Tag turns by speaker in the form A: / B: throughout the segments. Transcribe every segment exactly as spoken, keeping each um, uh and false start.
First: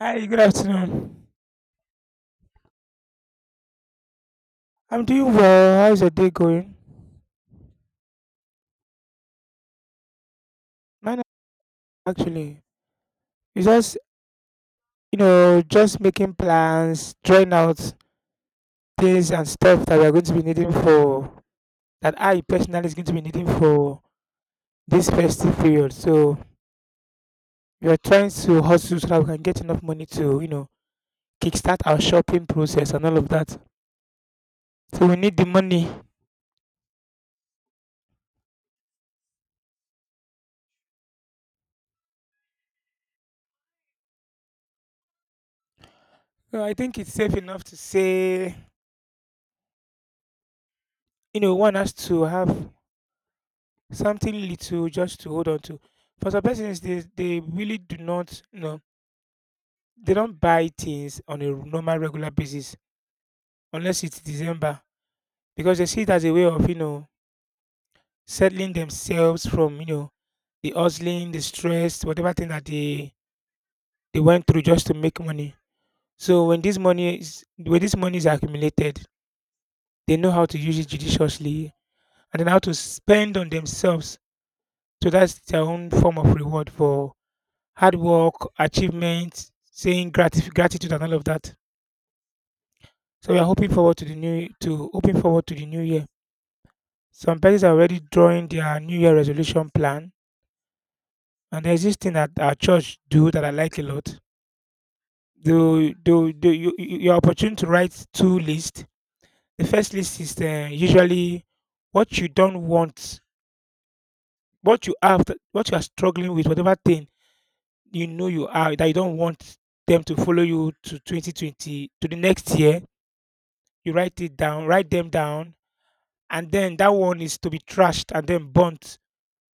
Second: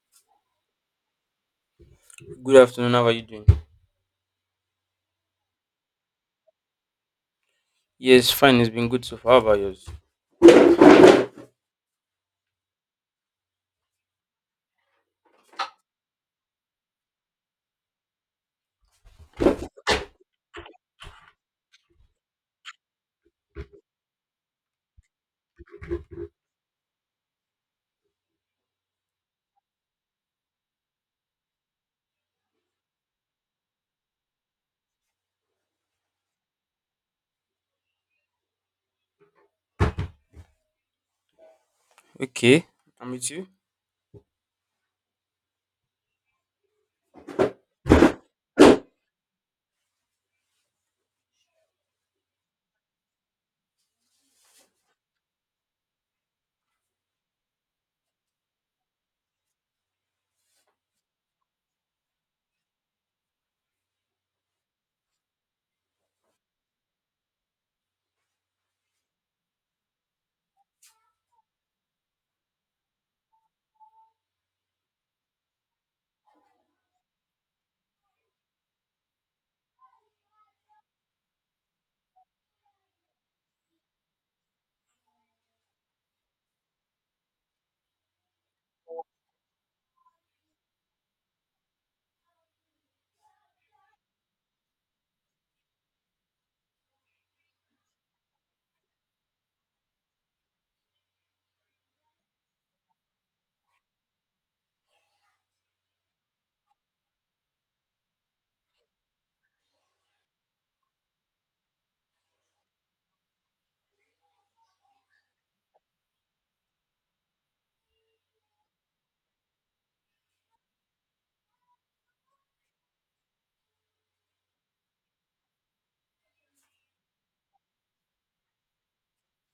A: Hi, good afternoon.
B: Good afternoon. How are you doing?
A: I'm doing well. How's your day going?
B: Yes, fine. It's been good so far. How about yours?
A: Mine are- Actually. It's just, you know, just making plans, drawing out things and stuff that we're going to be needing for, that I personally is going to be needing for this festive period. So we're trying to hustle so that we can get enough money to, you know, kickstart our shopping process and all of that. So we need the money.
B: Okay, I'm with you.
A: So I think it's safe enough to say, you know, one has to have something little just to hold on to. For some persons, they they really do not you know they don't buy things on a normal regular basis unless it's December, because they see it as a way of you know settling themselves from you know the hustling, the stress, whatever thing that they they went through just to make money. So when this money is when this money is accumulated, they know how to use it judiciously and then how to spend on themselves. So that's their own form of reward for hard work, achievements, saying gratif- gratitude and all of that. So we are hoping forward to the new to hoping forward to the new year. Some parents are already drawing their new year resolution plan, and there's this thing that our church do that I like a lot. The the, the you, you- you're opportune to write two lists. The first list is uh, usually what you don't want, what you have, to- what you are struggling with, whatever thing you know you are that you don't want them to follow you to twenty twenty to the next year. You write it down, write them down, and then that one is to be trashed and then burnt,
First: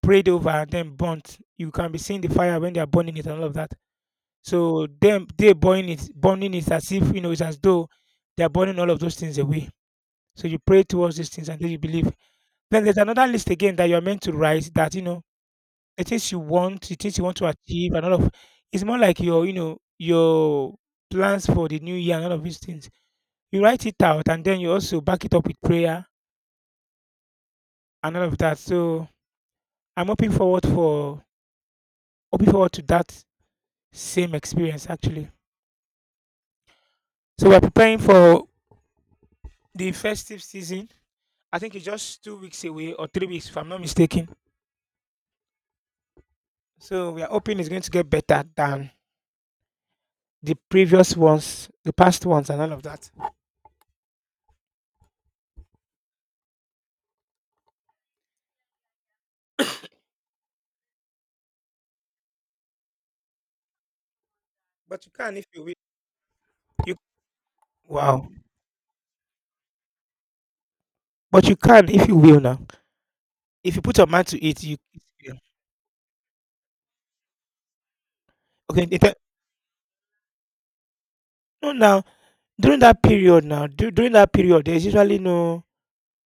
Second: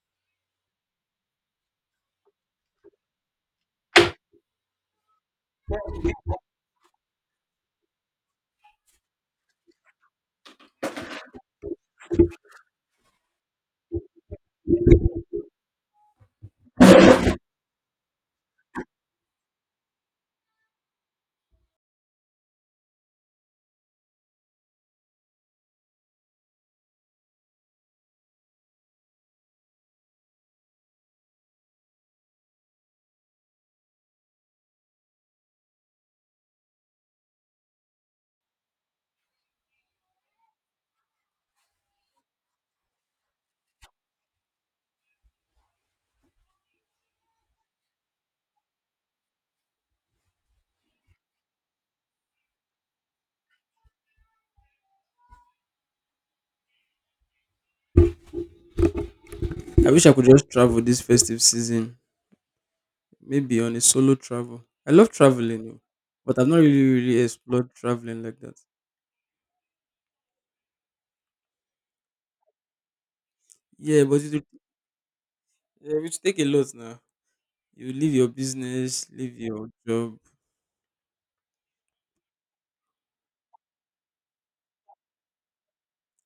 A: prayed over and then burnt. You can be seeing the fire when they are burning it and all of that. So them they burning it, burning it as if you know it's as though they are burning all of those things away. So you pray towards these things and then you believe. Then there's another list again that you are meant to write that you know the things you want, the things you want to achieve, and all of. It's more like your you know your plans for the new year and all of these things. You write it out and then you also back it up with prayer and all of that. So I'm hoping forward for hoping forward to that same experience actually. So we're preparing for the festive season. I think it's just two weeks away or three weeks if I'm not mistaken. So we are hoping it's going to get better than the previous ones, the past ones and all of that.
B: I wish I could just travel this festive season, maybe on a solo travel. I
A: But
B: love
A: you can if
B: traveling,
A: you will.
B: oh, but I've not really,
A: You
B: really explored traveling
A: Wow.
B: like that.
A: But you can if you will now. If you put
B: Yeah,
A: your
B: but
A: mind
B: it will,
A: to it, you yeah.
B: yeah, it will take a lot now. You leave your
A: Okay. they
B: business,
A: tell-
B: leave your job.
A: No, now during that period now, du- during that period, there's usually no.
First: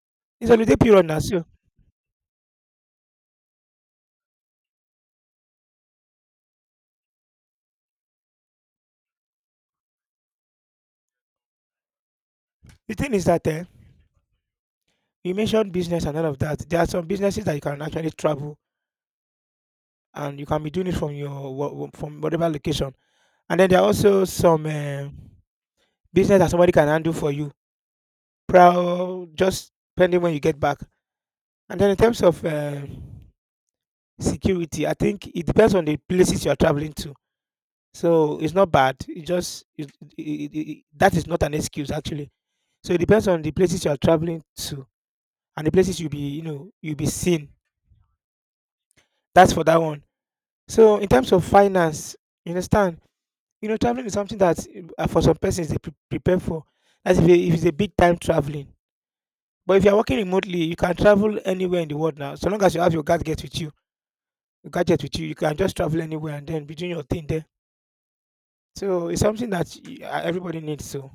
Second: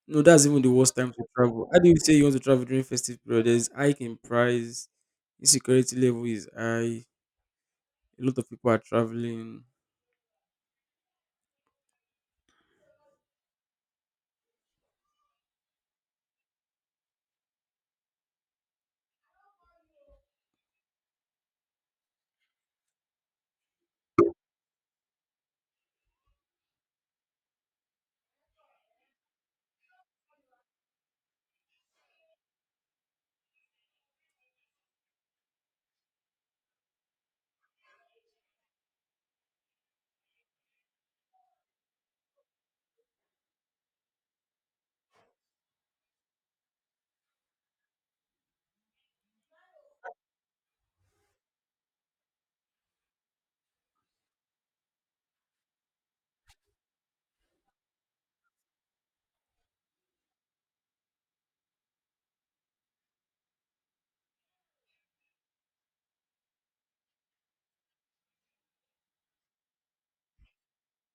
B: No, that's
A: It's
B: even the
A: holiday
B: worst
A: period
B: time
A: now,
B: to
A: so
B: travel. How do you say you want to travel during festive period? There's hike in price, insecurity level is high, a lot of people are traveling.
A: the thing is that uh, you mentioned business and all of that. There are some businesses that you can actually travel and you can be doing it from your wha- wha- from whatever location. And then there are also some eh, business that somebody can handle for you, proud just pending when you get back. And then in terms of eh, security, I think it depends on the places you are traveling to. So it's not bad. It just it, it, it, it- That is not an excuse actually. So it depends on the places you are traveling to and the places you'll be you know you'll be seen. That's for that one. So in terms of finance, you understand? You know, traveling is something that uh, for some persons they pre- prepare for. As if, it- if it's a big time traveling. But if you're working remotely, you can travel anywhere in the world now. So long as you have your gadget with you, your gadget with you, you can just travel anywhere and then be doing your thing there. So it's something that y- uh, everybody needs. So,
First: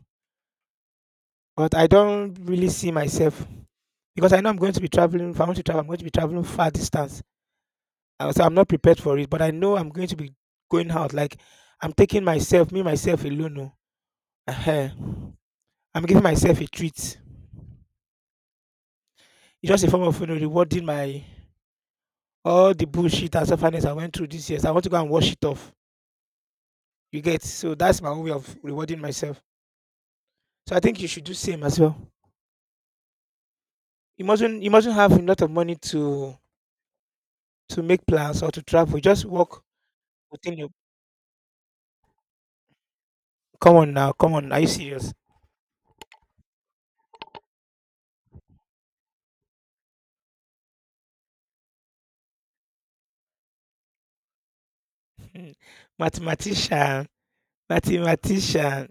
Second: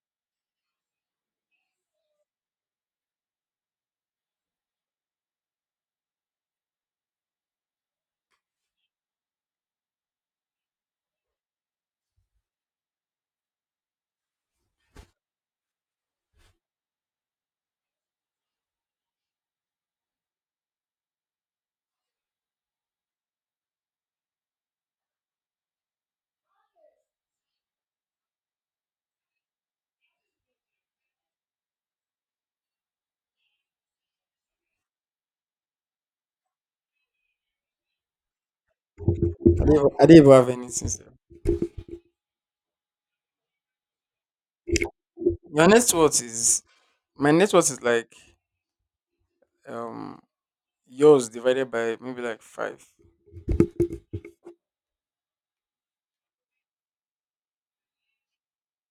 A: but I don't really see myself because I know I'm going to be traveling. If I want to travel, I'm going to be traveling far distance. Uh, So I'm not prepared for it. But I know I'm going to be going out. Like I'm taking myself, me myself alone. Oh. Uh-huh. I'm giving myself a treat. It's just a form of you know, rewarding my all the bullshit and sufferings I went through this year. So I want to go and wash it off. You get, so that's my own way of rewarding myself. So I think you should do same as well. You mustn't you mustn't have a lot of money to to make plans or to travel. Just
B: I
A: work
B: don't even I don't even have
A: within your.
B: anything, sef.
A: Come on now, come on. Are you serious?
B: Your net worth is my net worth is like um yours divided by maybe like five.
A: Hmm. Mathematician. Mathematician.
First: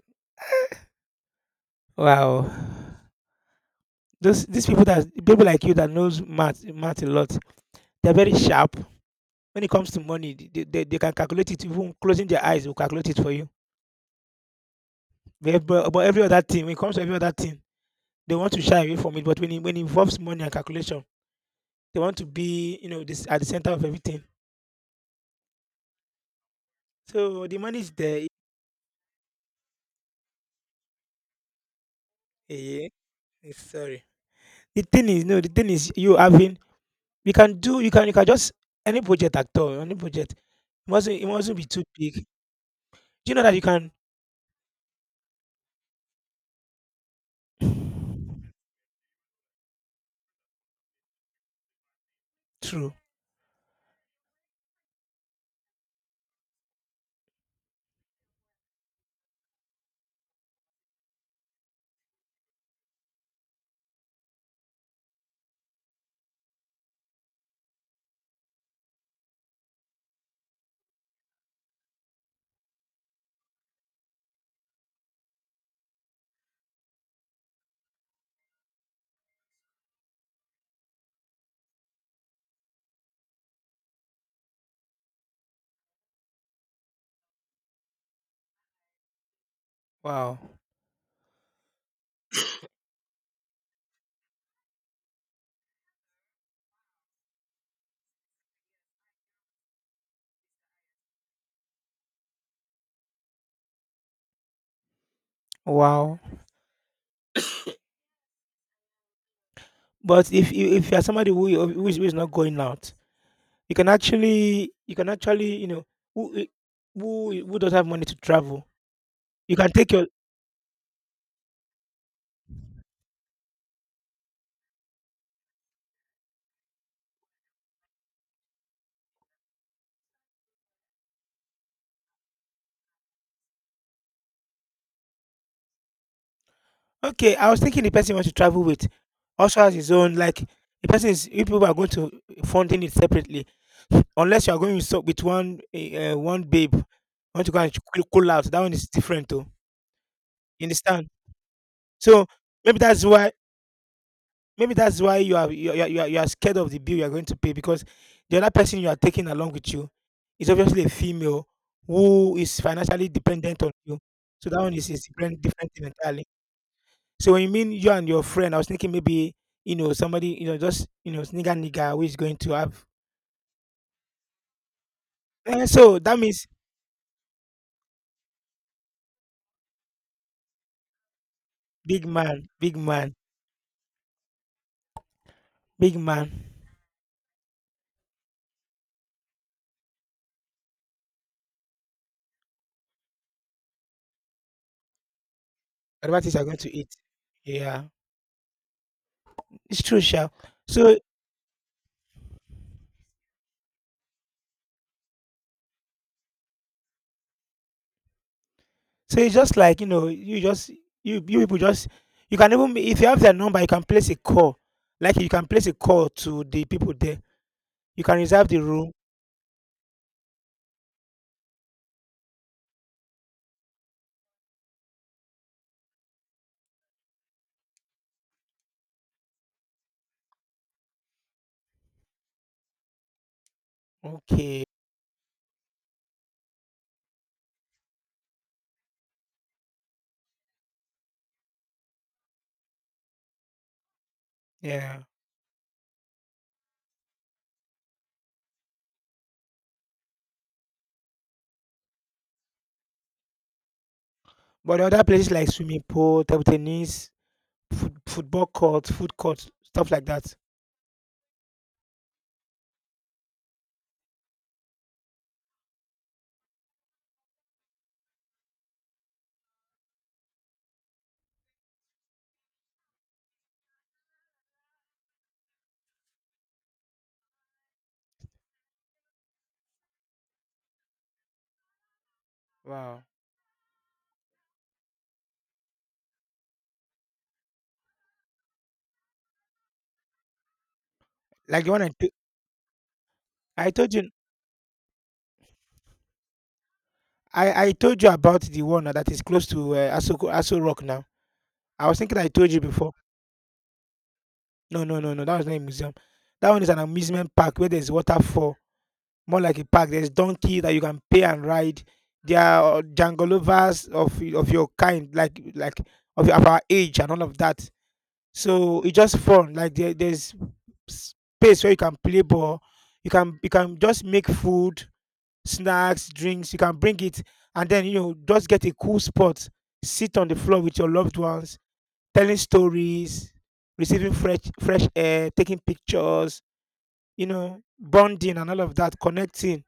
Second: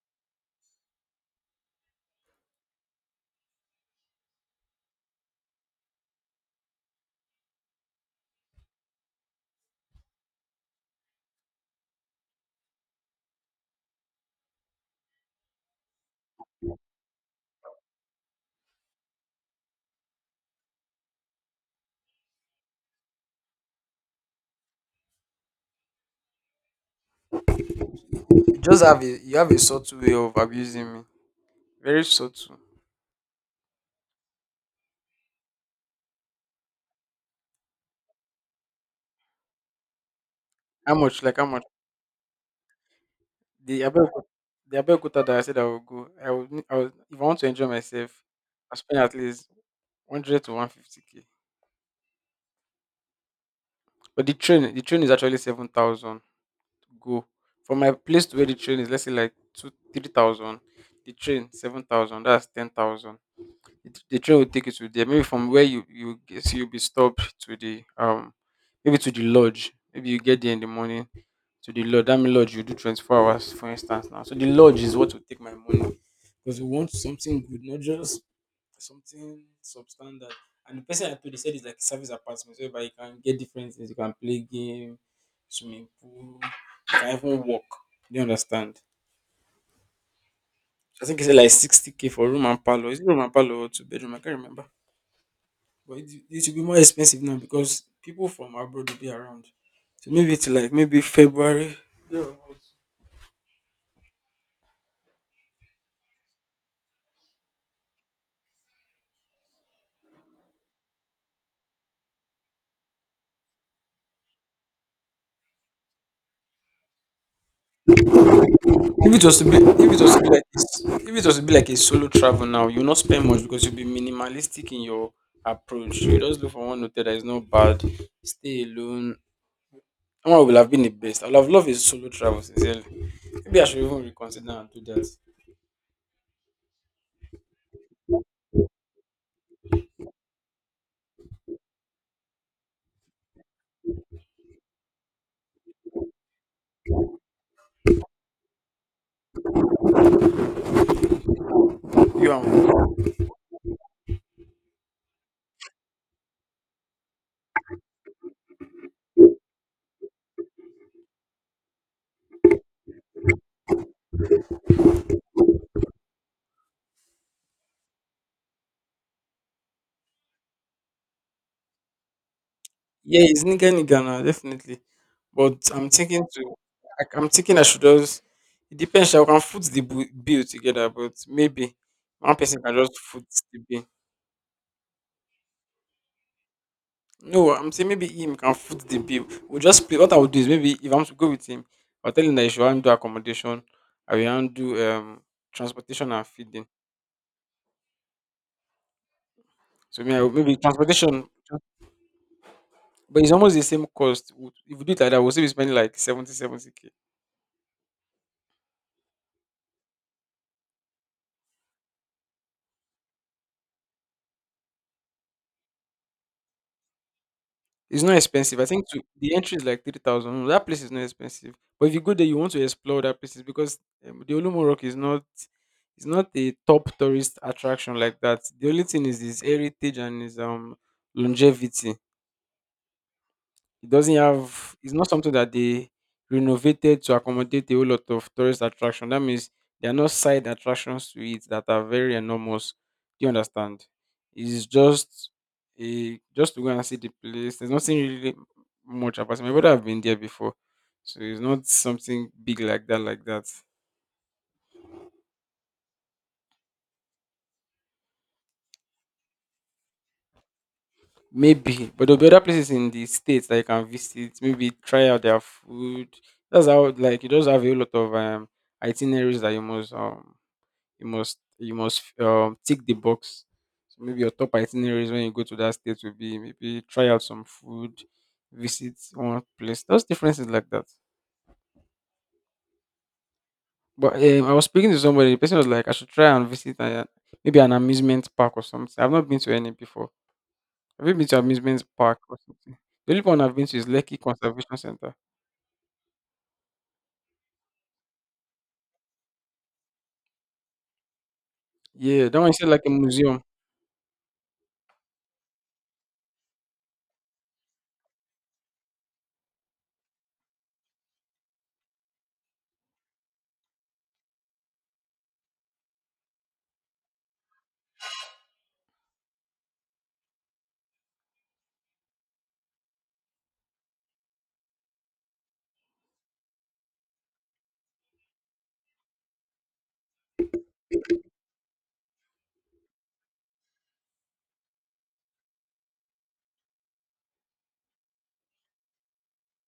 A: Wow. Those these people that people like you that knows math math a lot, they're very sharp. When it comes to money, they, they, they can calculate it even closing their eyes, will calculate it for you. But, but but every other thing, when it comes to every other thing, they want to shy away from it. But when it, when it involves money and calculation, they want to be, you know, this at the center of everything. So the money is there.
B: You just have a you have a subtle way of abusing me. Very subtle.
A: Yeah, sorry. The thing is, no, the thing is, you having, you can do, you can, you can just any project at all, any project. It
B: How
A: mustn't,
B: much?
A: it
B: Like how
A: mustn't
B: much?
A: be too big. Do you know that you
B: The
A: can?
B: Abeokuta, the Abeokuta that I said I will go. I will, ne- I will if I want to enjoy myself, I spend at least one hundred to one hundred fifty k.
A: True.
B: But the train the train is actually seven thousand to go. From my place to where the train is, let's say like two, three thousand. The train seven thousand. That's ten thousand. it, the train will take you to there. Maybe from where you you get- so you'll be stopped to the um maybe to the lodge. Maybe you get there in the morning to the lodge. That mean lodge you do twenty four hours, for instance. Now, so the lodge is what will take my money because we want something good, not just something substandard. And the person I told, they said it's like a service apartment, so whereby you can get different things. You can play game, swimming pool, you can even walk. Do you understand?
A: Wow.
B: I think it's like sixty k for room and parlor. Is it room and parlor or two bedroom? I can't remember. But it, it will be more expensive now because people from abroad will be around. So maybe it's like maybe February.
A: Wow. But if you if you're somebody who who is, who is not going out, You can actually you can actually, you know, who eh, who who doesn't have money to travel?
B: If it was to
A: You
B: be,
A: can take
B: if it
A: your.
B: was to be like, a s- if it was to be like a solo travel now, you'll not spend much because you'll be minimalistic in your approach. You just look for one hotel that is not bad, stay alone. That one will have been the best. I'll have loved a solo travel, sincerely. Maybe I should even reconsider and do that.
A: Okay, I was thinking the person you want to travel with also has his own, like, the person is if people are going to funding it separately, unless you are going with so with one, eh, uh, one babe, want to go and ch cool cool out, that one is different oh, you understand? So,
B: You
A: maybe
B: are,
A: that's why Maybe that's why you are you are, you are you are scared of the bill you are going to pay because the other person you are taking along with you is obviously a female who is financially dependent on you. So that one is is different different thing entirely. So when you mean you and your friend, I was thinking maybe you know somebody you know just you know nigga nigga who is going to have.
B: yeah, it's nigga nigga now, definitely. But
A: Eh,
B: I'm
A: so that
B: thinking
A: means
B: to, I, I'm thinking I should just. It depends. I can foot the bu- bill together, but maybe
A: big
B: one
A: man,
B: person can
A: big
B: just
A: man,
B: foot the bill.
A: big man.
B: No, I'm saying maybe him can foot the bill. We'll just play. What I would do is, maybe if I'm to go with him, I'll tell him that he should handle accommodation. I will handle um transportation and
A: Whatever are going
B: feeding.
A: to eat. Yeah, it's true,
B: So maybe, I
A: Sha.
B: will- maybe
A: So
B: transportation, but it's almost the same cost. Would- If we do it like that, we'll still be spending like seventy seventy k.
A: So it's just like, you know, you just you you people just you can even if you have their number, you can place a call. Like you can place a call to the people there.
B: It's
A: You
B: not
A: can reserve the
B: expensive. I think
A: room.
B: to, the entry is like three thousand. No, that place is not expensive. But if you go there, you want to explore that places because um, the Olumo Rock is not it's not a top tourist attraction like that. The only thing is its heritage and its um longevity. It doesn't
A: Okay.
B: have it's not something that they renovated to accommodate a whole lot of tourist attraction. That means there are no side attractions to it that are very enormous. Do you understand? It's
A: Yeah.
B: just a just to go and see the place. There's nothing really much about it. My brother have been there before. So it's not something big like that, like that.
A: But other places like swimming pool, table tennis, foot, football court, food court, stuff like that.
B: Maybe. But there'll be other places in the States that you can visit. Maybe try out their food. That's how, like, you just have a whole lot of um itineraries that you must um you must you must um tick the box. So maybe your top itineraries when you go to that state will be maybe try out some food, visit one place. Those differences like that.
A: Wow.
B: But um, I was speaking to somebody. The person was like, I should try and visit a, maybe an amusement park or something. I've not been to any before. Have you been to
A: Like the one
B: amusement
A: I, to-
B: park or something? The only one I've been
A: I
B: to is
A: told you,
B: Lekki Conservation Center.
A: I, I told you about the one that is close to uh, Aso, Aso Rock now. I was thinking
B: Yeah,
A: I
B: that one
A: told
B: is
A: you
B: like a
A: before.
B: museum.
A: No, no, no, no. That was not a museum. That one is an amusement park where there's waterfall, more like a park. There's donkey that you can pay and ride. There are uh, jangolovers of of your kind, like like of, of our age and all of that. So it's just fun. Like there, there's space where you can play ball. You can you can just make food, snacks, drinks. You can bring it and then you know just get a cool spot, sit on the floor with your loved ones, telling stories, receiving fresh fresh air, taking pictures. You know, bonding and all of that, connecting,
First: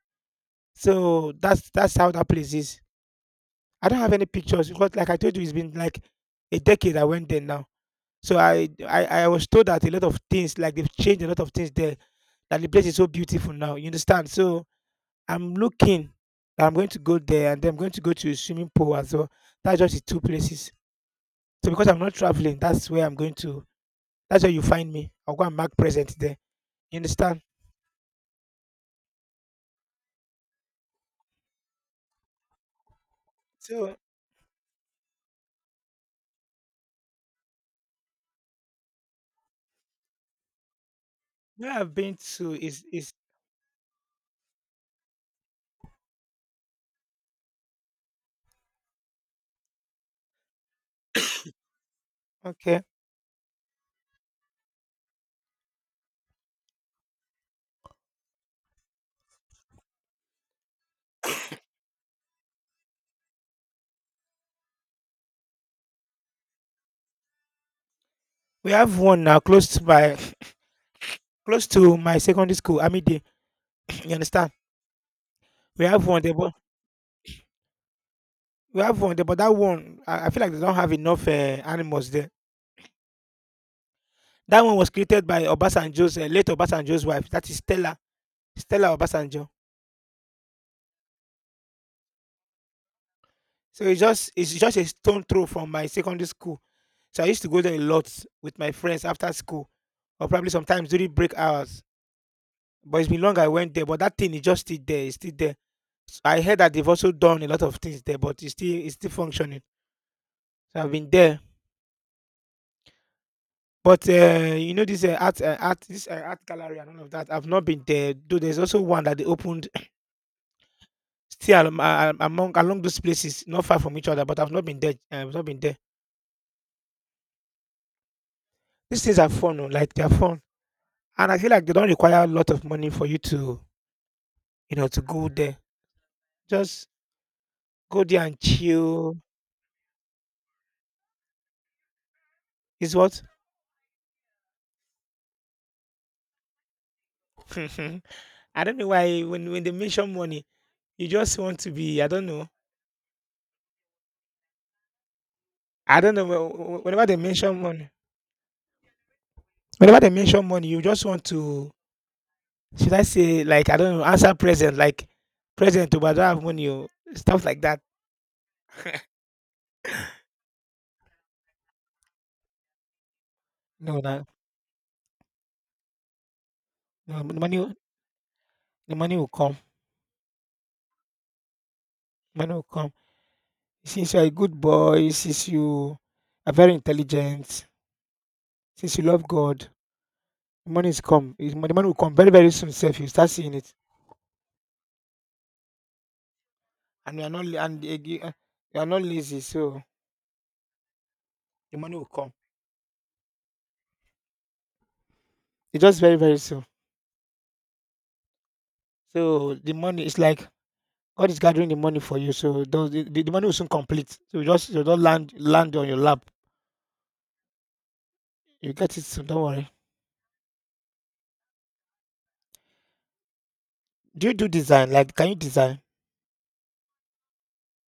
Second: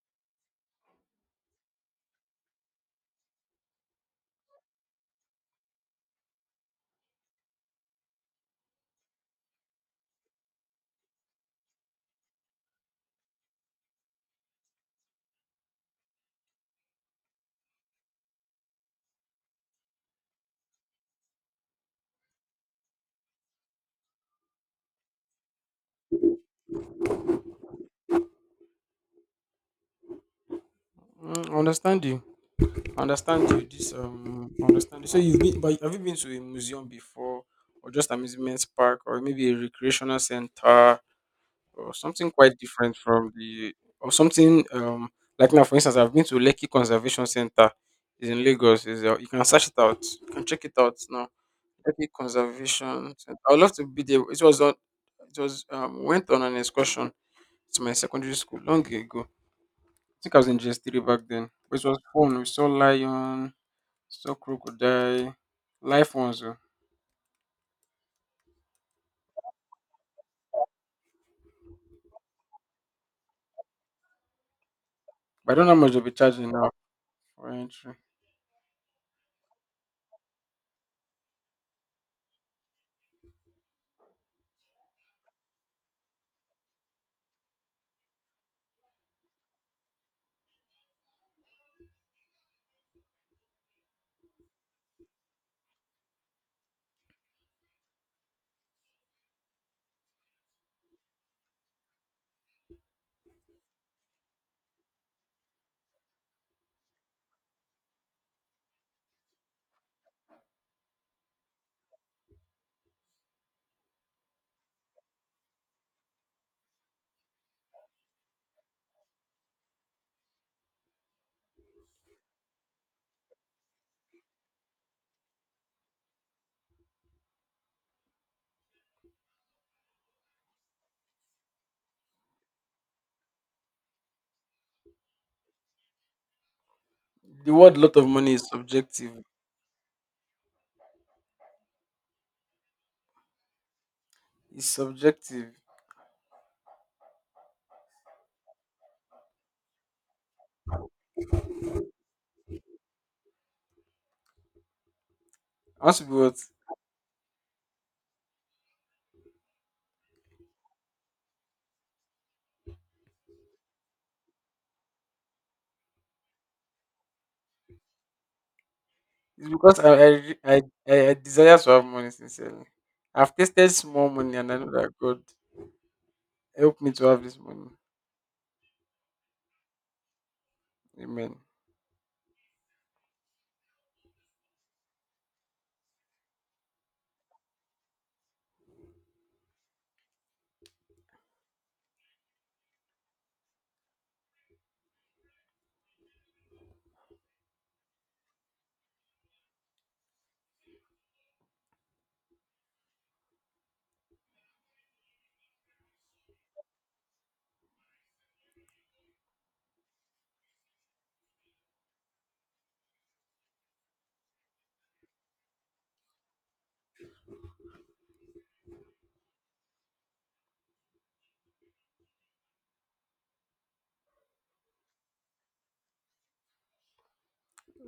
A: so that's that's how that place is. I don't have any pictures because, like I told you, it's been like a decade I went there now. So I I, I was told that a lot of things, like they've changed a lot of things there, that the place is so beautiful now. You understand? So I'm looking. I'm going to go there, and then I'm going to go to a swimming pool as well. That's just the two places. So because I'm not traveling, that's where I'm going to. That's where you find me. I'll go and mark present there. You understand?
B: Mm, I understand you. I understand you. This
A: So
B: um, I understand you. So you've been, but have you been to a museum before, or just amusement park, or maybe a recreational center,
A: where
B: or
A: I've been
B: something
A: to
B: quite
A: is
B: different
A: is
B: from the, or something um, like now, for instance, I've been to Lekki Conservation Center. It's in Lagos. Is uh, you can search it out. You can check it out now. Lekki
A: okay.
B: Conservation Center. I would love to be there. It was on. It was um went on an excursion to my secondary school long ago. I think I was in G S three back then. But it was fun. We saw lion. So crocodile, life ones, oh.
A: We have one now close by. Close to my secondary school, Amide, you understand?
B: But I don't know how
A: We
B: much they'll
A: have
B: be
A: one there,
B: charging
A: but
B: now for entry.
A: we have one there, but that one, I, I feel like they don't have enough uh, animals there. That one was created by Obasanjo's uh, late Obasanjo's wife. That is Stella, Stella Obasanjo. So it's just it's just a stone throw from my secondary school. So I used to go there a lot with my friends after school, or probably sometimes during break hours. But it's been long I went there, but that thing is just still there. It's still there. So I heard that they've also done a lot of things there, but it's still it's still functioning. So I've been there. But, eh, you know this, eh, art, eh, art, this, eh, art gallery and all of that, I've not been there, though there's also one that they opened, still am a among along those places, not far from each other, but I've not been there. uh, I've not been there. These things are fun oh, like, they are fun, and I feel like they don't require a lot of money for you to, you know, to go there. Just
B: The word lot
A: go
B: of
A: there
B: money
A: and
B: is
A: chill.
B: subjective.
A: Is what?
B: It's subjective.
A: I don't know why when when they mention money, you just want to be, I don't know.
B: I want
A: I
B: to be
A: don't
B: what?
A: know whe
B: It's
A: whe whenever they mention money, whenever they mention money, you just want to. Should I say like, I don't know, answer present like present oh, but I don't have money oh, stuff like that.
B: because I I, re- I I I desire to have money, sincerely. I've tasted
A: No
B: small
A: na,
B: money and I know that God help me to have
A: no,
B: this
A: the money
B: money.
A: will, the money will come,
B: Amen.
A: money will come. Since you are a good boy, since you are very intelligent, since you love God, the money is come, is the money will come very very soon. Self, you start seeing it, and you are not la, and again you are not lazy, so the money will come. It's just very very soon. So the money is like God is gathering the money for you, so those the the money will soon complete, so you just, you don't land land on your lap. You get it soon. Don't worry. Do you do design? Like, can you design?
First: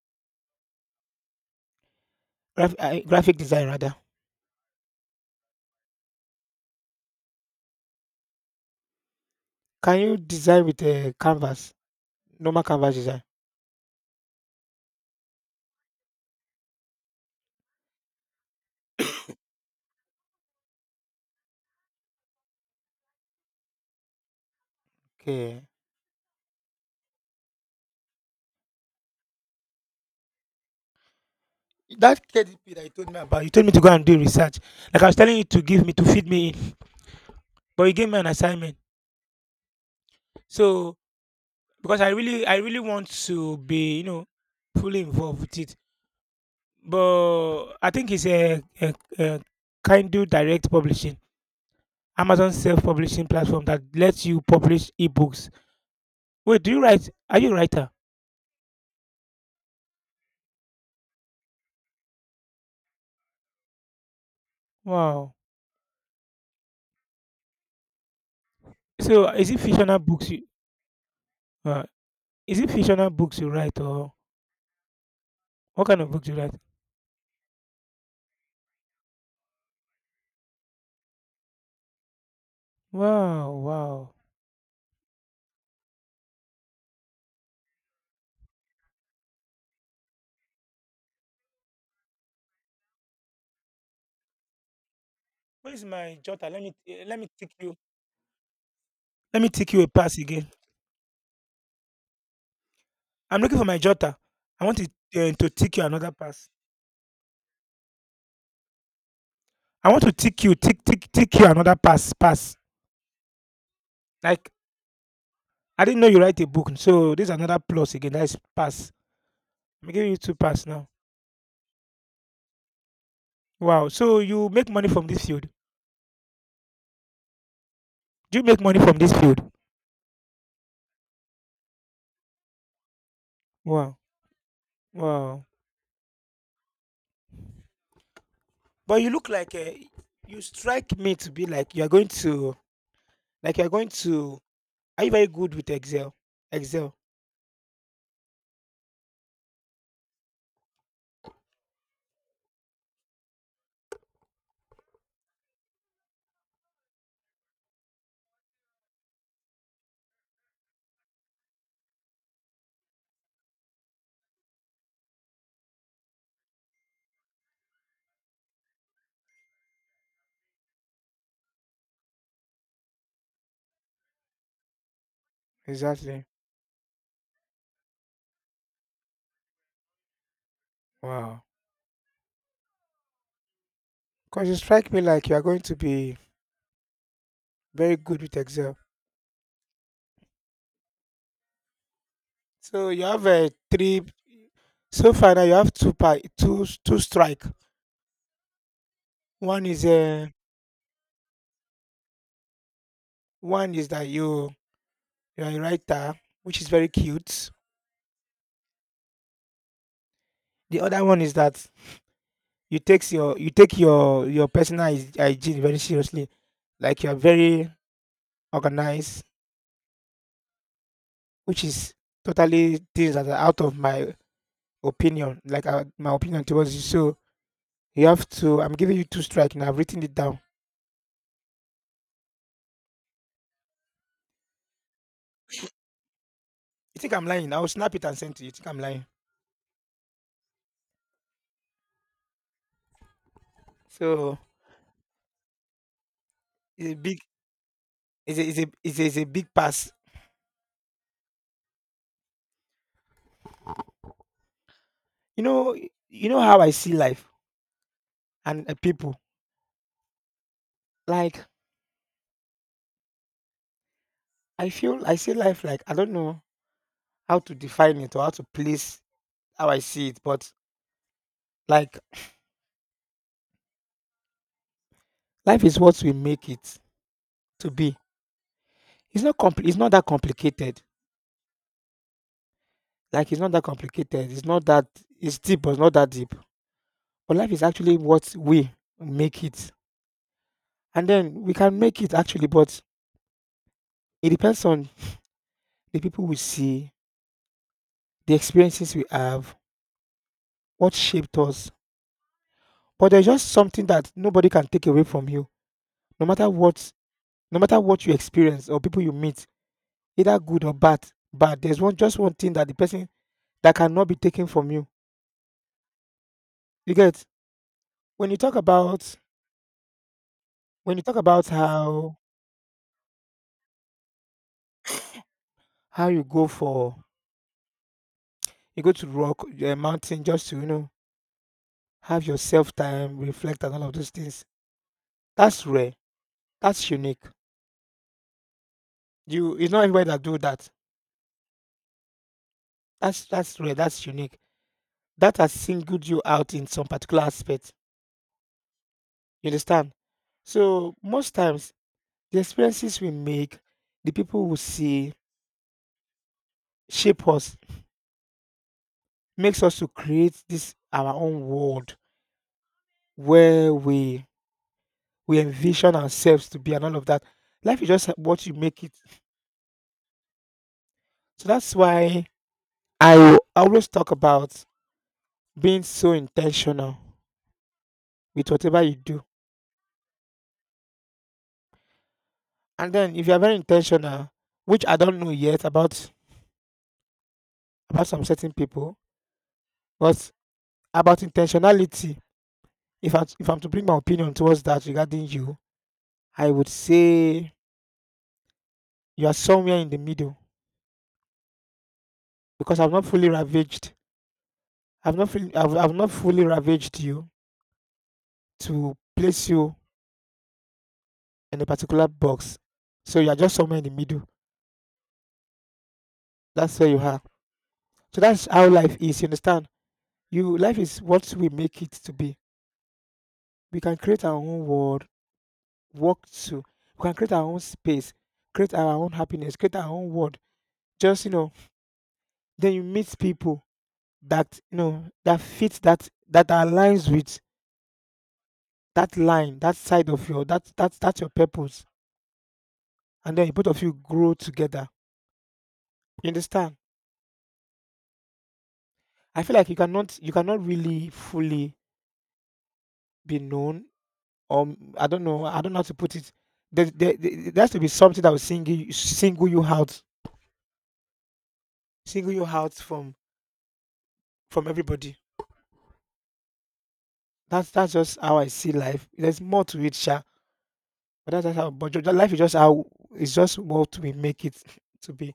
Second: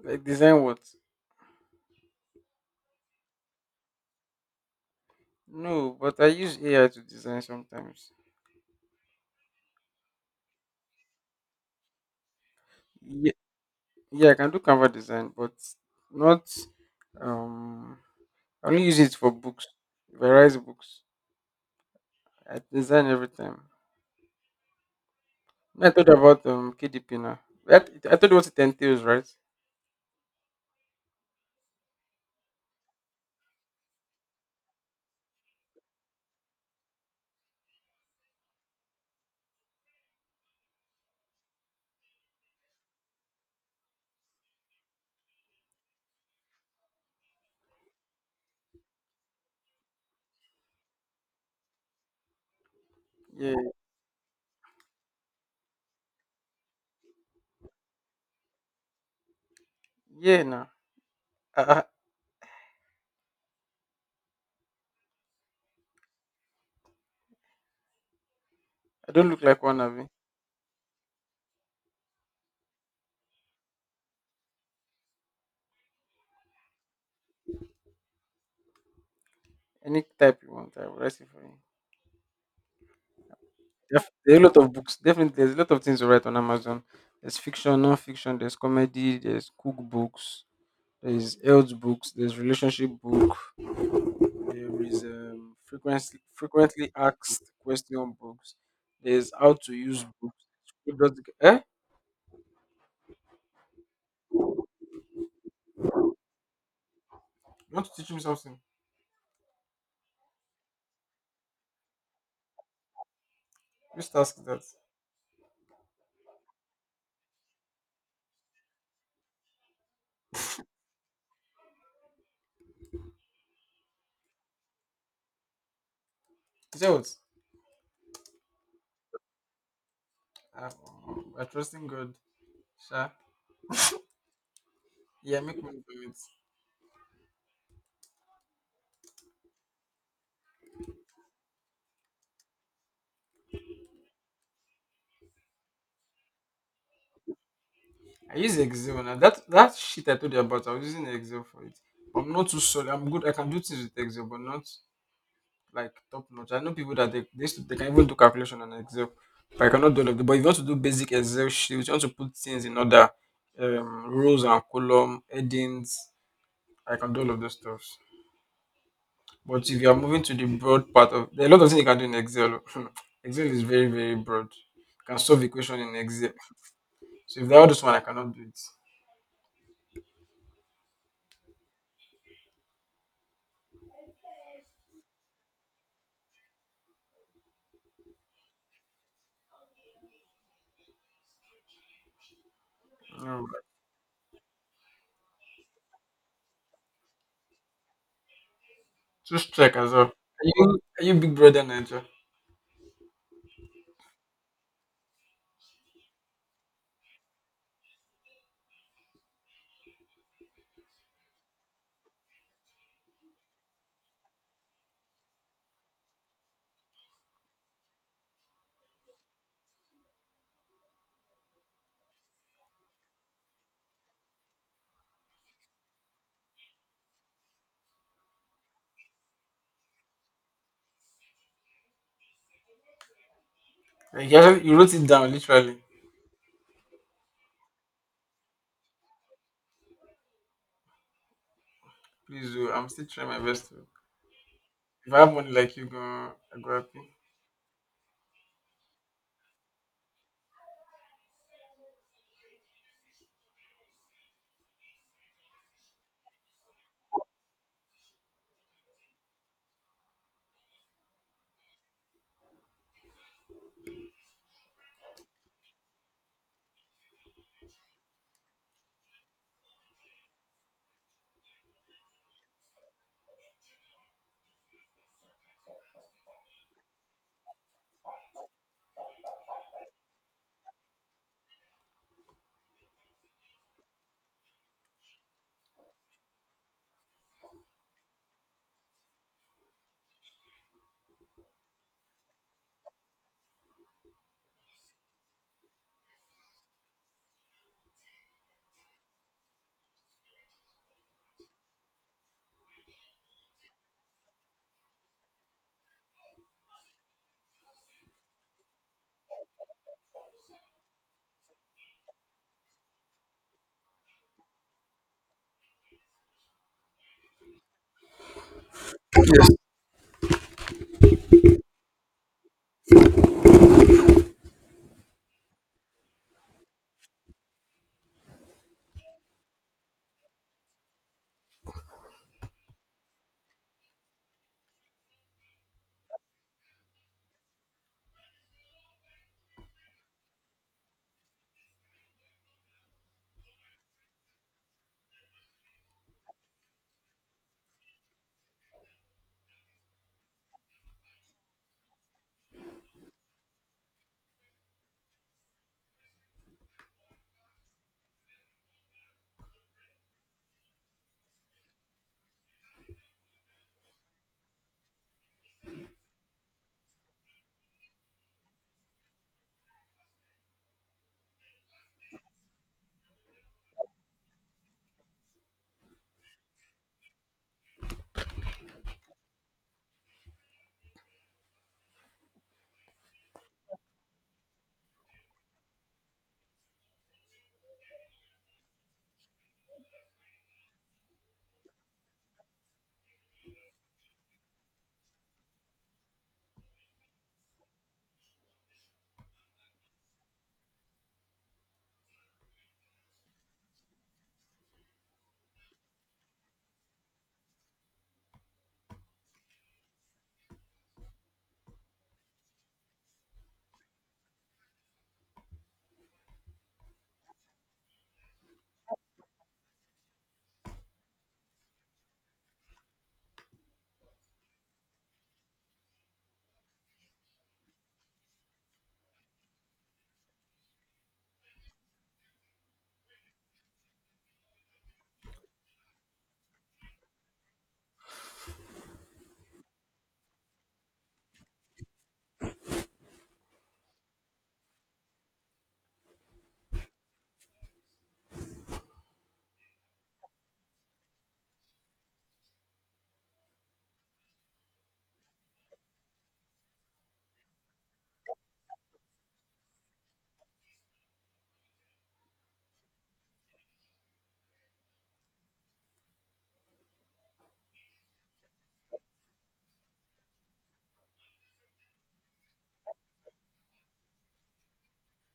B: Like design what?
A: Graph, uh, graphic design, rather.
B: No, but I use A I to design sometimes.
A: Can you design with a canvas? Normal canvas design.
B: Yeah, yeah, I can do Canva design, but not um I only use it for books, various books. I design everything.
A: Okay.
B: I told you about um K D P now. I, I told you what it entails, right?
A: That K D P that you told me about, you told me to go and do research. Like I was telling you to give me, to feed me in, but you gave me an assignment. So because I really, I really want to be, you know, fully involved with it. But I think it's a, a, a Kindle Direct Publishing, Amazon self-publishing
B: Yeah,
A: platform that lets you publish ebooks. Wait, do you write? Are you a writer?
B: yeah. Now I, I
A: Wow!
B: I
A: So,
B: don't look
A: is it
B: like one of
A: fictional
B: you.
A: books you, uh, is it fictional books you write, or what kind of books you write?
B: Any type you want, I will write it for you.
A: Wow,
B: Def-
A: wow.
B: There are a lot of books. Definitely, there's a lot of things to write on Amazon. There's fiction, non-fiction. There's comedy. There's cookbooks. There's health books. There's relationship book. There is um,
A: Where is my
B: frequently
A: jotter? Let me,
B: frequently
A: eh, let me
B: asked
A: take you,
B: question books. There's
A: let me
B: how to
A: take you a
B: use
A: pass
B: books.
A: again.
B: Who does the- Eh?
A: I'm looking for my jotter. I want to, eh, to take you another pass.
B: You want to teach me something?
A: I want to take you, take take take you another pass pass.
B: Which task is
A: Like,
B: that?
A: I didn't know you write a book, so this is another plus again. That is pass. I'm giving you two pass now. Wow. So you make money from this field?
B: Results.
A: Do you make money from this field?
B: Uh, we're trusting God. Sure.
A: Wow.
B: Yeah,
A: Wow.
B: make money from it.
A: But you look like, uh, you strike me to be like you're going to, like you're going to. Are you very good with Excel? Excel,
B: I use Excel now. That that shit I told you about, I was using Excel for it. I'm not too solid. I'm good. I can do things with Excel, but not like top notch. I know people that they they, used to, they can even do calculation on Excel. But I cannot do all of them. But if you want to do basic Excel sheets, you want to put things in order, um, rows and column, headings, I can do all of those stuff. But if you are moving to the broad part of, there are a lot of things you can do in Excel. Oh. Excel is very, very broad. You can solve equation in
A: exactly.
B: Excel. So if that this one, I cannot do it.
A: Wow, because you strike me like you are going to be very good with Excel. So you have
B: No,
A: a
B: but
A: three. So far now you have two pa-, two, two strike.
B: just
A: One
B: check
A: is,
B: as well.
A: uh,
B: Are you, are you big brother Niger?
A: one is that you you are a writer, which is very cute. The other one is that you takes your, you take your your personal hyg-, hygiene very seriously, like you are very organized, which is totally things that are out of my opinion, like, uh, my opinion towards you. So you have to. I'm giving you two strikes, and I've written it down.
B: Like you, actually, you wrote it down literally.
A: You think I'm lying? I'll snap it and send to you. You think I'm lying?
B: Please do. I'm still trying my best to.
A: So
B: If I have money like you, go, I go
A: it's a
B: happy.
A: big, it's a, it's a, it's a, it's a big pass. You know, you know how I see life and, uh, people. Like I feel, I see life like, I don't know how to define it or how to place how I see it, but, like, life is what we make it to be. It's not compl-, it's not that complicated. Like, it's not that complicated. It's not that, it's deep, but it's not that deep. But life is actually what we make it. And then we can make it actually, but it depends on the people we see, the experiences we have, what shaped us. But there's just something that nobody can take away from you. No matter what, no matter what you experience or people you meet, either good or bad, but there's one, just one thing, that the person, that cannot be taken from you. You get. When you talk about, when you talk about how how you go for, you go to rock, a mountain just to, you know, have yourself time, reflect and all of those things. That's rare. That's unique. You, it's not everybody that do that. That's that's rare. That's unique. That has singled you out in some particular aspect. You understand? So most times the experiences we make, the people we see, shape us, makes us to create this our own world where we we envision ourselves to be and all of that. Life is just what you make it. So that's why I will always talk about being so intentional with whatever you do. And then if you are very intentional, which I don't know yet about about some certain people, but about intentionality, if I, if I'm to bring my opinion towards that regarding you, I would say you are somewhere in the middle because I've not fully ravaged. I've not fully, I've, I've not fully ravaged you to place you in a particular box. So you are just somewhere in the middle. That's where you are. So that's how life is. You understand? You, life is what we make it to be. We can create our own world, walk to. We can create our own space, create our own happiness, create our own world. Just, you know, then you meet people that, you know, that fit that, that aligns with that line, that side of your, that, that that's your purpose, and then both of you grow together. You understand? I feel like you cannot, you cannot really fully be known. Um, I don't know. I don't know how to put it. There, there, there there has to be something that will single you, single you out, single you out from from everybody. That's that's just how I see life. There's more to it, sha. But that's just how. But ju-, life is just how. It's just what we make it to be.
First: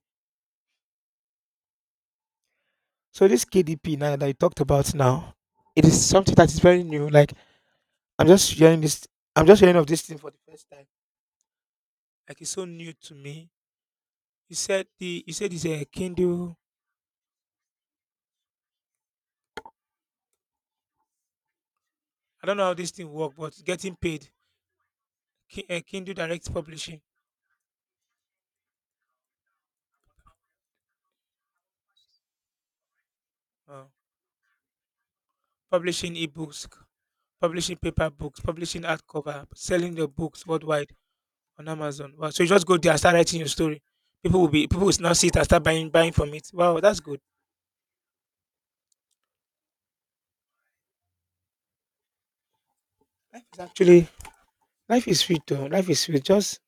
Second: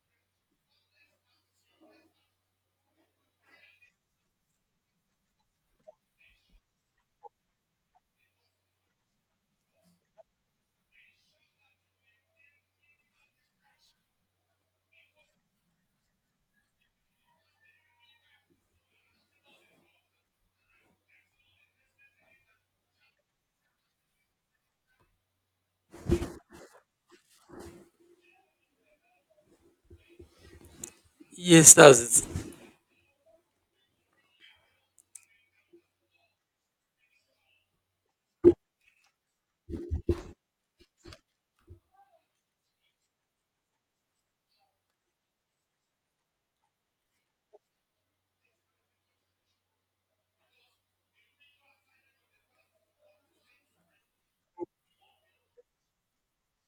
A: So this K D P now that you talked about now, it is something that is very new. Like, I'm just hearing this. I'm just hearing of this thing for the first time. Like, it's so new to me. You said the, you said it's a Kindle. I don't know how this thing works, but getting paid. Ki-, uh, Kindle Direct Publishing.
B: Yes, that's it.
A: Wow. Publishing ebooks, publishing paper books, publishing hardcover, selling your books worldwide on Amazon. Wow. So you just go there and start writing your story. People will be, people will now see it and start buying buying from it. Wow, that's good. Life is actually, life is sweet though. Life is sweet. Just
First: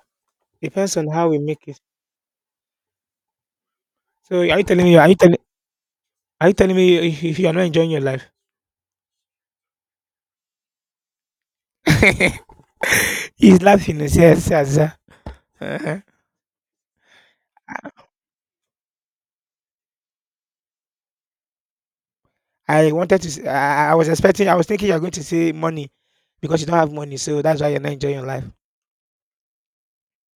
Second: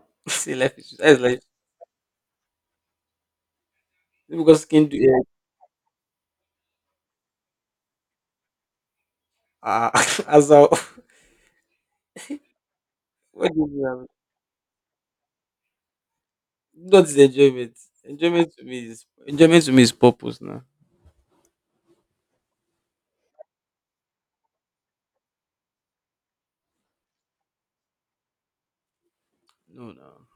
B: See, life is
A: depends on
B: that's
A: how we
B: life.
A: make it. So are you
B: Because
A: telling
B: can do,
A: me, are you
B: yeah.
A: telling, are you telling me if if you are not enjoying your life?
B: Ah, as a what
A: He's
B: do you
A: laughing.
B: have?
A: He says, "Yes, yes, uh."
B: Not the enjoyment. Enjoyment to me is enjoyment to me is purpose now.
A: I wanted to. S-, I, I was expecting. I was thinking you're going to say money because you don't have money, so that's why you're not enjoying your life.
B: No, no.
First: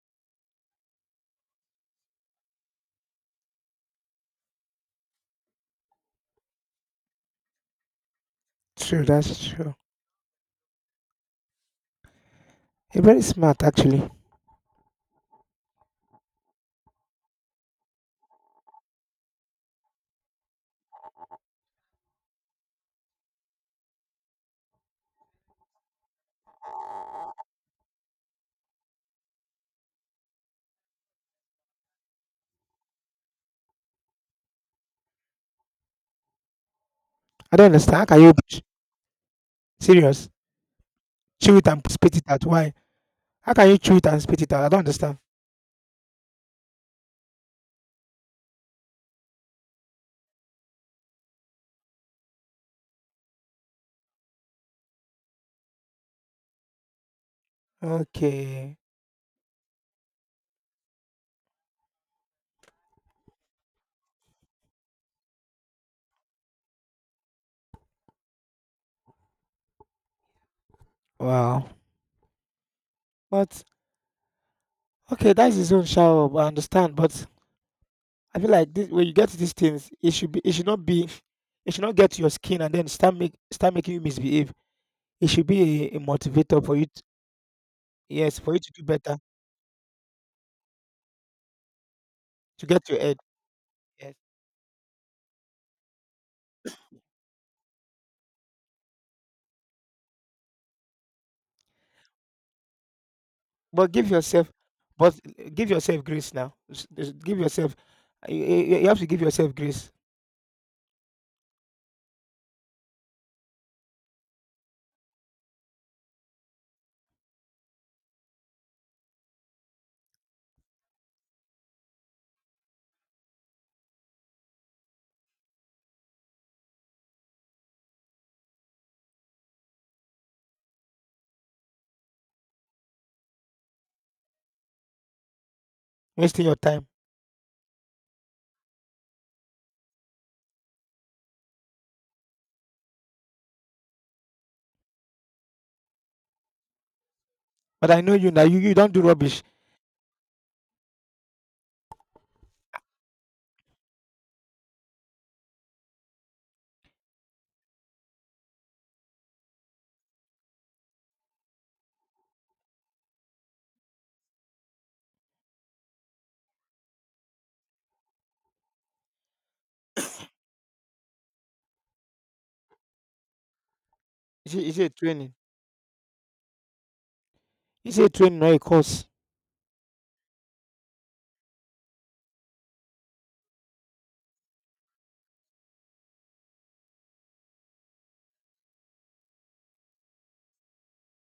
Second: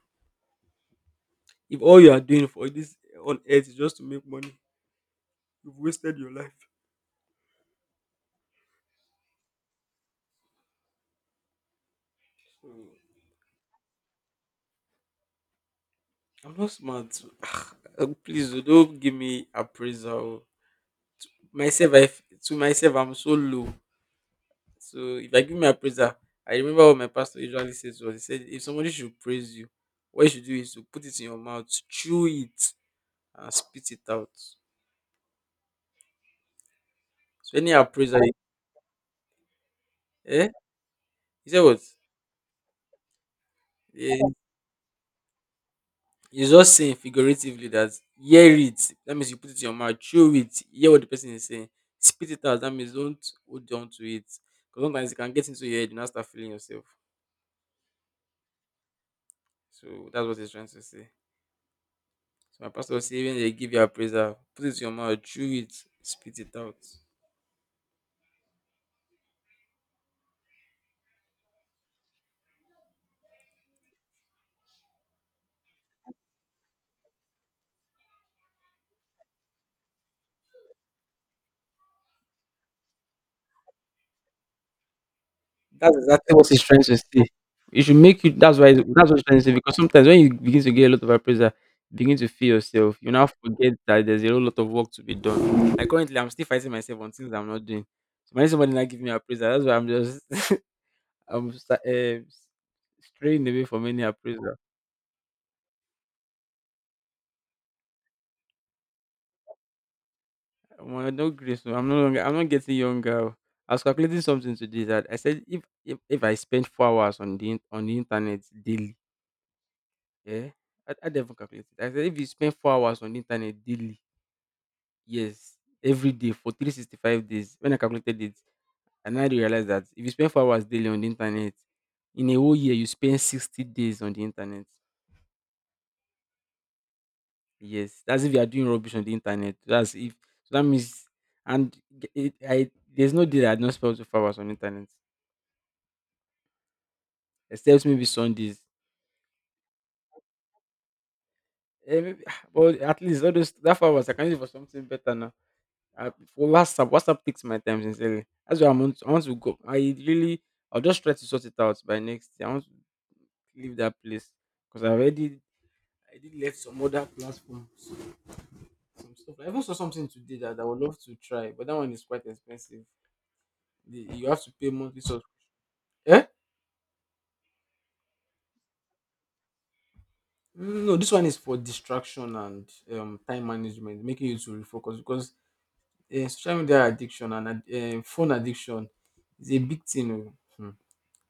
B: If all you are doing for this on earth is just to make money, you've wasted your life.
A: True. That's true.
B: Mm.
A: You're very smart, actually.
B: I'm not smart. Uh, Please, oh, don't give me appraisal. Myself, I, f- to myself, I'm so low. So if I give me appraisal, I remember what my pastor usually says, was he said, if somebody should praise you, what you should do is to put it in your mouth, chew it, and spit it out.
A: I
B: So
A: don't
B: any
A: understand. How
B: appraisal,
A: can you ch-, serious,
B: eh? He
A: chew
B: said
A: it
B: what?
A: and spit it out? Why? How can you chew it
B: Yeah,
A: and spit it out? I don't understand.
B: it's just saying figuratively that hear it. That means you put it in your mouth, chew it, hear what the person is saying, spit it out. That means don't hold on to it. Because sometimes it can get into your head, you now start feeling yourself.
A: Okay.
B: So that's what he's trying to say. So my pastor was saying, when they give you a appraiser, put it in your mouth, chew it, spit it out.
A: Wow. But okay, that is his own shower. I understand. But I feel like this, when you get to these things, it should be, it should not be, it should not get to your skin and then start make, start making you misbehave. It should be
B: That's
A: a, a
B: exactly what he's
A: motivator for
B: trying
A: you
B: to
A: to,
B: say. It should make you.
A: yes, for
B: That's
A: you
B: why.
A: to do
B: That's
A: better,
B: what he's trying to say. Because sometimes when you begin to get a lot of appraisal, you begin to feel
A: to get
B: yourself.
A: your
B: You
A: head.
B: now forget that
A: Yes.
B: there's a whole lot of work to be done. Like currently, I'm still fighting myself on things I'm not doing. So when somebody not give me appraisal, that's why I'm just I'm uh, straying away from
A: But
B: any
A: give yourself,
B: appraisal.
A: but give yourself grace now. S-, s-, give yourself, you, you you have to give yourself grace,
B: Well, no grace. Oh, I'm no longer. I'm not getting younger. Oh. I was calculating something today that I said if if, if I spend four hours on the in- on the internet daily. Yeah, I, I never calculated. I said if you spend four hours on the internet daily, yes, every day for three sixty-five days, when I calculated it, and I now realized that if you spend four hours daily on the internet, in a whole year you spend sixty days on the internet.
A: wasting your time.
B: Yes, that's if you are doing rubbish on the internet. That's if, so that means, and g- it, I there's no day that I don't spend four hours on the internet, except
A: But I
B: maybe
A: know you now. You,
B: Sundays.
A: you don't do rubbish.
B: Eh, maybe- but at least all those that four hours I can use it for something better now. Uh, for WhatsApp, WhatsApp takes my time sincerely. That's why I'm on, I want to go. I really, I'll just try to sort it out by next year. I want to leave that place because I already, I did let some other platforms, some stuff. I even saw something today that I would love to try, but that one is quite expensive. The, you have to
A: Is it,
B: pay
A: is it a
B: monthly. So,
A: training?
B: eh?
A: It's a training or a course.
B: No, this one is for distraction and um, time management, making you to refocus because uh, social media addiction and ad- eh, phone addiction is a big thing. Oh. Hmm.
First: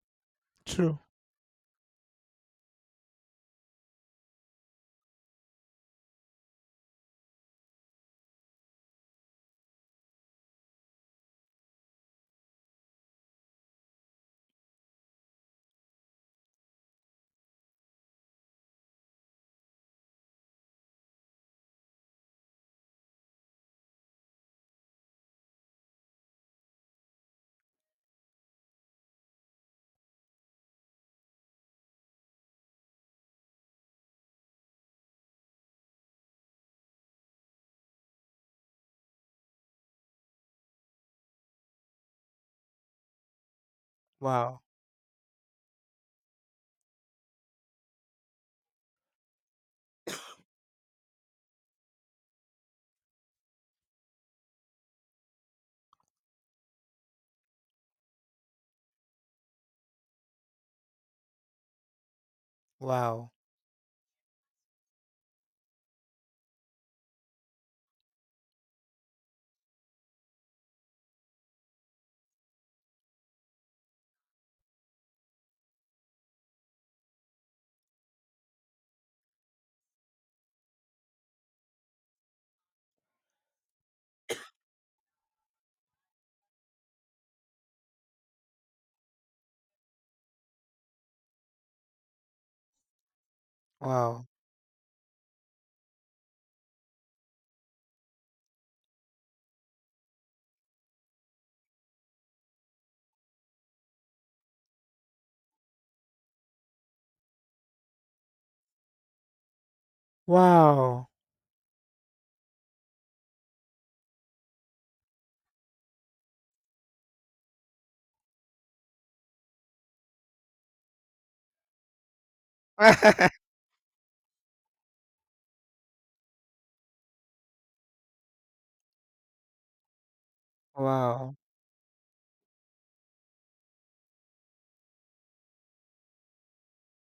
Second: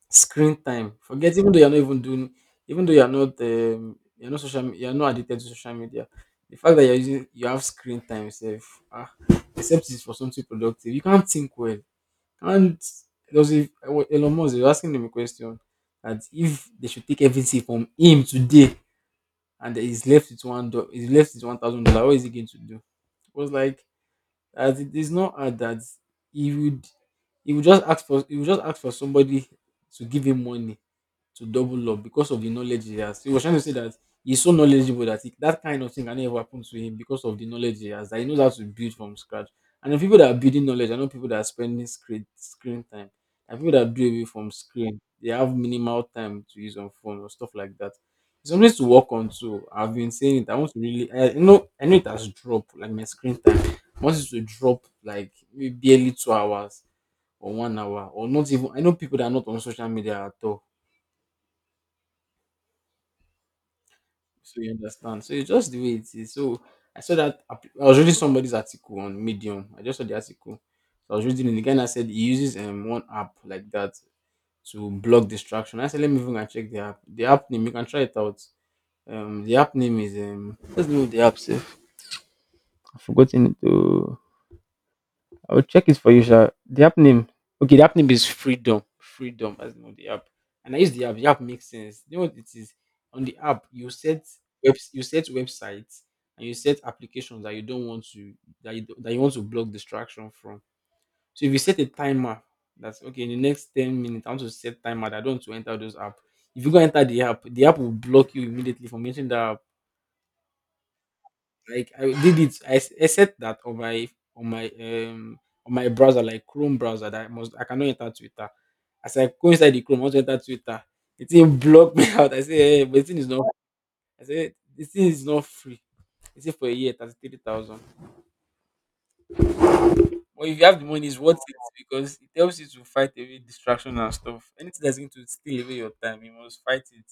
B: Screen time.
A: True.
B: Forget even though you're not even doing, even though you're not um, you're not social me- you're not addicted to social media. The fact that you're using, you have screen time itself, ah, except it's for something productive. You can't think well. And there was a, I wa- Elon Musk, they were asking him a question that if they should take everything from him today and he's left with one do- he's left with one thousand dollars, what is he going to do? It was like that, it is not hard that he would, he would just ask for, he would just ask for somebody to give him money to double up because of the knowledge he has. He was trying to say that he's so knowledgeable that he, that kind of thing can never happen to him because of the knowledge he has. That he knows how to build from scratch. And the people that are building knowledge, I know people that are spending screen screen time. And people that do away from
A: Wow.
B: screen, they have minimal time to use on phone or stuff like that. It's something to work on too. I've been saying it. I want to really, I I know, I know it has dropped like my screen time. I want it to drop like maybe barely two hours or one hour or not even. I know people that are not on social media at all.
A: Wow.
B: So you understand. So it's just the way it is. So I saw that app- I was reading somebody's article on Medium. I just saw the article. So I was reading it. The guy now said he uses um one app like that to block distraction. I said, let me even go and check the app. The app name, you can try it out. Um the app name is um what's the name of the app safe? I've forgotten it. I'll check it for you, sir. The app name. Okay, the app name is Freedom. Freedom as not the app. And I use the app. The app makes sense. You know what it is? On the app, you set
A: Wow.
B: webs you set websites and you set applications that you don't want to, that you don't- that you want to block distraction from. So if you set a timer, that's okay. In the next ten minutes, I want to set timer that I don't want to enter those app. If you go enter the app, the app will block you immediately from entering that app.
A: Wow.
B: Like I did it. I, s- I set that on my on my um on my browser, like Chrome browser, that I must, I cannot enter Twitter. As I go inside the Chrome, I want to enter Twitter. It didn't block me out. I say, hey, but the thing is not. I say the thing is not free. It's for a year, thirty three thousand. But if you have the money, it's worth
A: Wow.
B: it because it helps you to fight away distraction and stuff. Anything that's going to steal away your time, you must fight it,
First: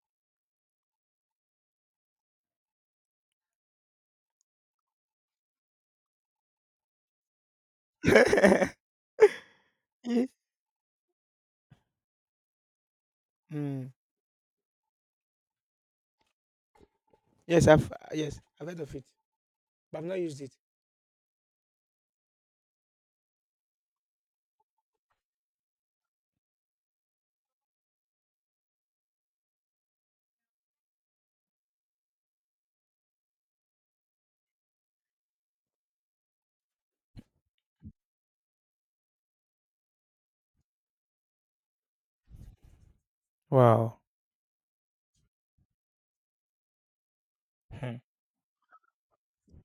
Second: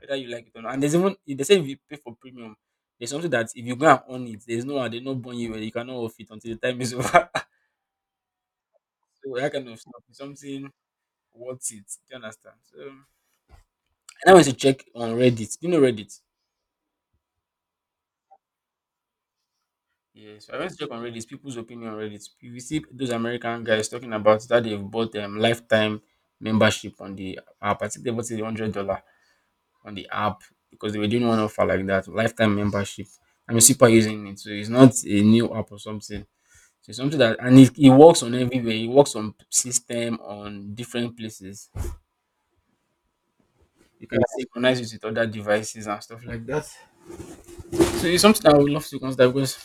B: whether you like it or not. And there's even, they say if you pay for premium, there's something that if you go and own it, there's no one, they not burn you and you cannot off it until the time is over.
A: Ye-,
B: So that kind of stuff is something worth it. Do you understand? So, and
A: mm.
B: I went to check on Reddit. Do you know Reddit?
A: Yes, I've, yes, I've heard of it. But I've not
B: Yeah,
A: used
B: so
A: it.
B: I went to check on Reddit, people's opinion on Reddit. You will see those American guys talking about that they've bought um, lifetime membership on the app. I think they bought it hundred dollar on the app because they were doing one offer like that, lifetime membership. I'm a super using it, so it's not a new app or something. So it's something that, and it, it works on everywhere. It works on system on different places.
A: Wow.
B: You can synchronize it with other devices and stuff like that.
A: Hmm.
B: So it's something I would love to consider because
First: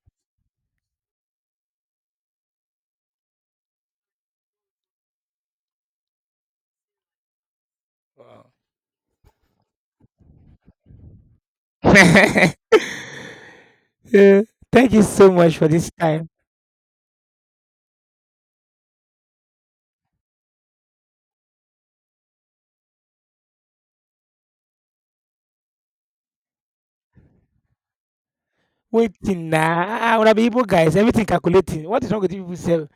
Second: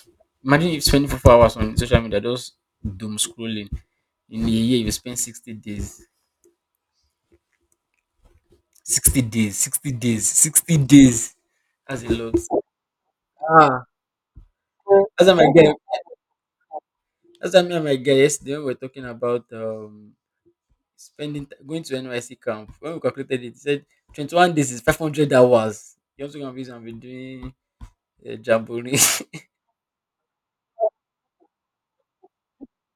B: imagine you spend four hours on social media just doom scrolling. In a year, you spend sixty days,
A: Wow.
B: sixty days, sixty days, sixty days. That's a lot.
A: Yeah. Thank you
B: That's
A: so
B: why my
A: much for
B: guy.
A: this time.
B: As why me and my guy yesterday when we are talking about um spending t- going to N Y C camp. When we calculated it, it said twenty-one days is five hundred hours. You also can be and be doing uh, jamboree.
A: Waiting now. When I would have been able, guys. Everything calculating. What is wrong with you people self?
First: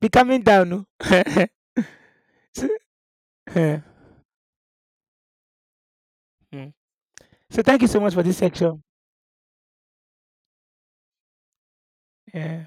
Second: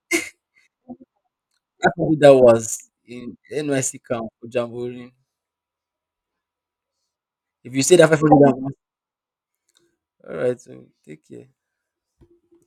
A: Be calming down. No?
B: five hundred hours
A: So-,
B: in
A: eh.
B: N Y C camp for jamboree.
A: Hmm. So
B: If
A: thank
B: you
A: you
B: say
A: so
B: that
A: much for this
B: five hundred hours,
A: section.
B: all right, so take care.
A: Yeah.